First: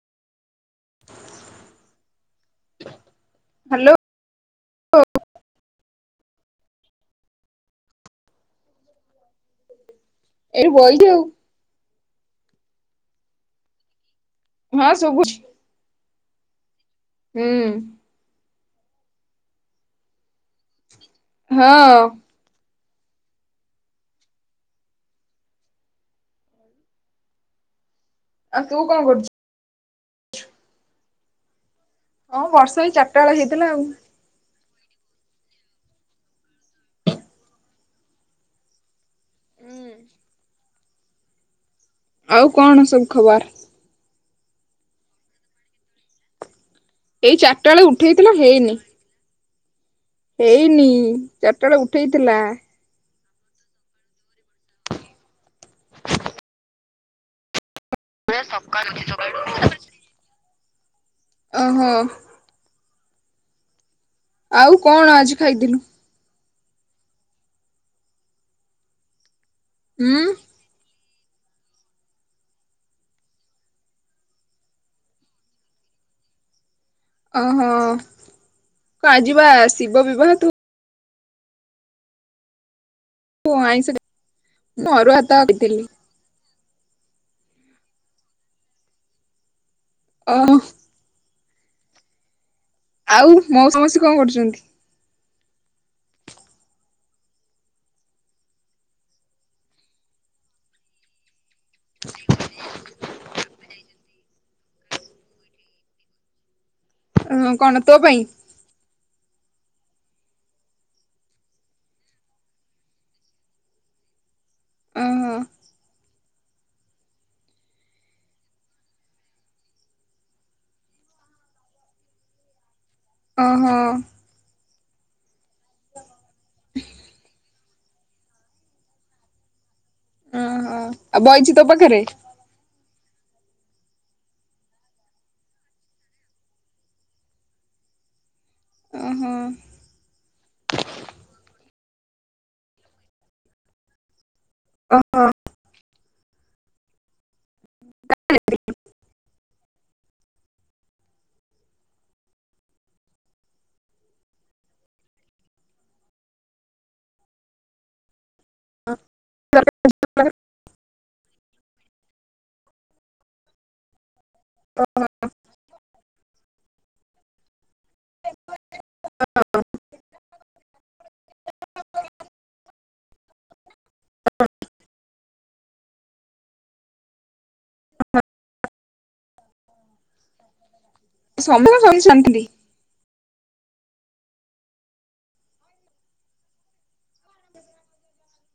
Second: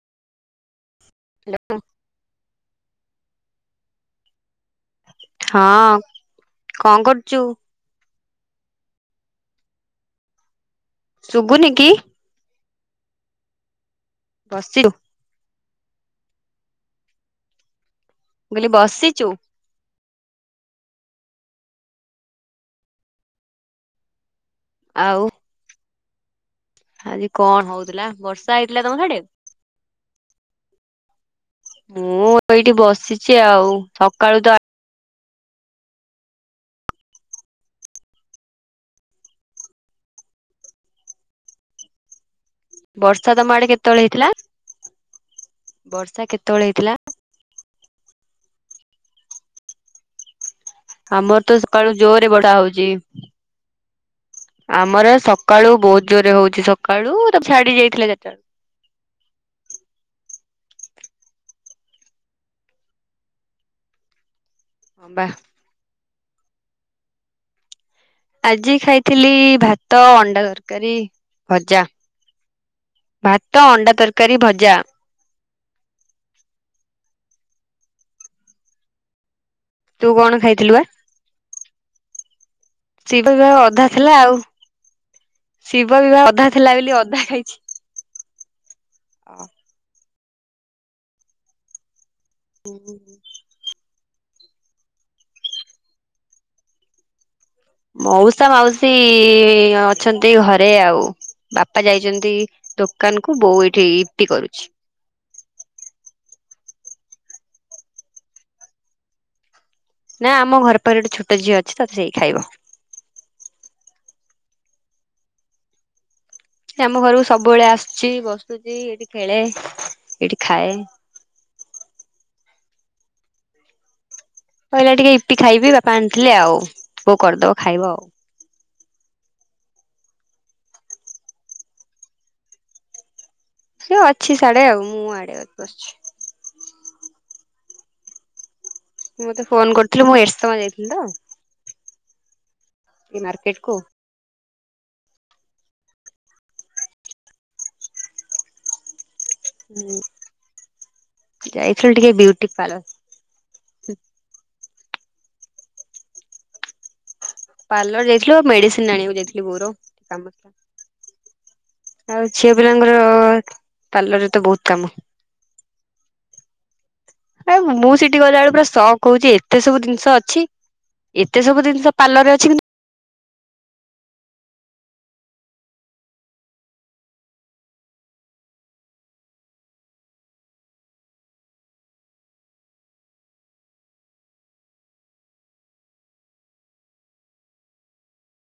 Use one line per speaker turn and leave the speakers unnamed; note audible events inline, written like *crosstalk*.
ହଁ *inaudible*
hello
hello.
ହଁ କଣ କରୁଛୁ?
ଏ ବଇଚି ଆଉ
ଶୁଭୁନି କି? ବସିଛୁ
ହଁ
ମୁଁ
ଶୁଭୁଚି। ହୁଁ।
ମୁଁ କହିଲି ବସିଛୁ?
ହଁ।
ଆଉ ଆଜି କଣ ହଉଥିଲା ବର୍ଷା
ଆଉ ତୁ
ହେଇଥିଲା ତମ
କଣ
ସାଢେ?
କରୁଛୁ?
ମୁଁ
ହଁ
ଏଇଠି
ବର୍ଷା ଏଇ ଚାରିଟା ବେଳେ
ବସିଛି
ହେଇଥିଲା
ଆଉ ସକାଳୁ ତ
ଆଉ କଣ? ସବୁ
ବର୍ଷା
ଖବର?
ତମ ଆଡେ କେତେବେଳେ ହେଇଥିଲା ବର୍ଷା କେତେବେଳେ ହେଇଥିଲା?
ଏଇ ଚାରିଟା ବେଳେ ଉଠେଇଥିଲା ହେଇନି। ଏଇନି
ଆମର ତ ସକାଳୁ ଜୋରେ ବଢା ହଉଚି। ଆମର ସକାଳୁ ବହୁତ ଜୋରରେ ହଉଛି ସକାଳୁ ତ ଛାଡି ଯାଇଥିଲା ଚାରିଟା ବେଳକୁ।
ସଖାଳୁ *inaudible* ଓ ହୋ। ଆଉ
ହଁ
କଣ
ବା
ଆଜି ଖାଇଥିଲୁ?
ଆଜି ଖାଇଥିଲି ଭାତ
ହୁଁ
ଅଣ୍ଡା ତର୍ ତରକାରୀ ଭଜା ଭାତ ଅଣ୍ଡା ତରକାରୀ ଭଜା।
ଓହୋ ଆଜି ପା
ତୁ କଣ ଖାଇଥିଲୁ ବା ଶିବ ବିିବାହ ଅଧା
ଆଇଁଷ
ଥିଲା ଆଉ
ମୁଁ ଅରୁଆ ଭାତ ଖାଇଥିଲି।
ଶିବ ବିିବାହ ଅଧା ଥିଲା ବୋଲି ଅଧା ଖାଇଛି। ଓ
ଓ ହୋ ଆଉ ମୋଉସା ମାଉସୀ କଣ କରୁଛନ୍ତି?
ମଉସା ମାଉସୀ ଅଛନ୍ତି ଘରେ ଆଉ। ବାପା ଯାଇଛନ୍ତି ଦୋକାନ କୁ ବୋଉ ଏଇଠି ଇପି କରୁଛି।
ହଁ କଣ ତୋ ପାଇଁ?
ନା ଆମ ଘର ପାଖରେ ଗୋଟେ ଛୋଟ ଝିଅ ଅଛି ତ ସେଇ ଖାଇବ।
ଓହୋ
ସେ ଆମ ଘରକୁ ସବୁବେଳେ ଆସୁଛି ବସୁଛି ଏଇଠି ଖେଳେ ଏଇଠି ଖାଏ।
ଓ ହୋ।
କହିଲା ଟିକେ ଇପି ଖାଇବି ବାପା ଆଣିଥିଲେ ଆଉ ବୋଉ କରିଦବ ଖାଇବ ଆଉ।
ଓହୋ ଆଉ ବଇଛି ତୋ ପାଖରେ?
ସେ ଅଛି ସାଆଡେ ଆଉ ମୁଁ ଆଡେ ବସିଛି। ମୁଁ ମତେ
ଓହୋ
ଫୋନ କରିଥିଲି ମୁଁ ଏରସମା ଯାଇଥିଲି ତ। ଟିକେ ମାର୍କେଟକୁ
ଓ ହୋ।
ହୁଁ ଯାଇଥିଲୁ ଟିକେ ବିୟୁଟିକ ପାର୍ଲର। ପାର୍ଲର ଯାଇଥିଲୁ ଆଉ ମେଡିସିନ ଆଣିବକୁ ଯାଇଥିଲି ବୋଉ ର କାମଥିଲା। ଆଉ ଝିଅ ପିଲାଙ୍କର ପାଲରରେ ତ ବହୁତ କାମ।
ଆଉ
ଆ ମୁଁ ସେଠି ଗଲାବେଳୁ ପୁରା ଶକ୍ ହଉଛି ଏତେ ସବୁ ଜିନିଷ ଅଛି। ଏତେ ସବୁ ଜିନିଷ ପାର୍ଲରରେ ଅଛି କିନ୍ତୁ
ସମସ୍ତେ କଣ ସବୁ ଜିନିଷ ଜାଣିଛନ୍ତି। *inaudible*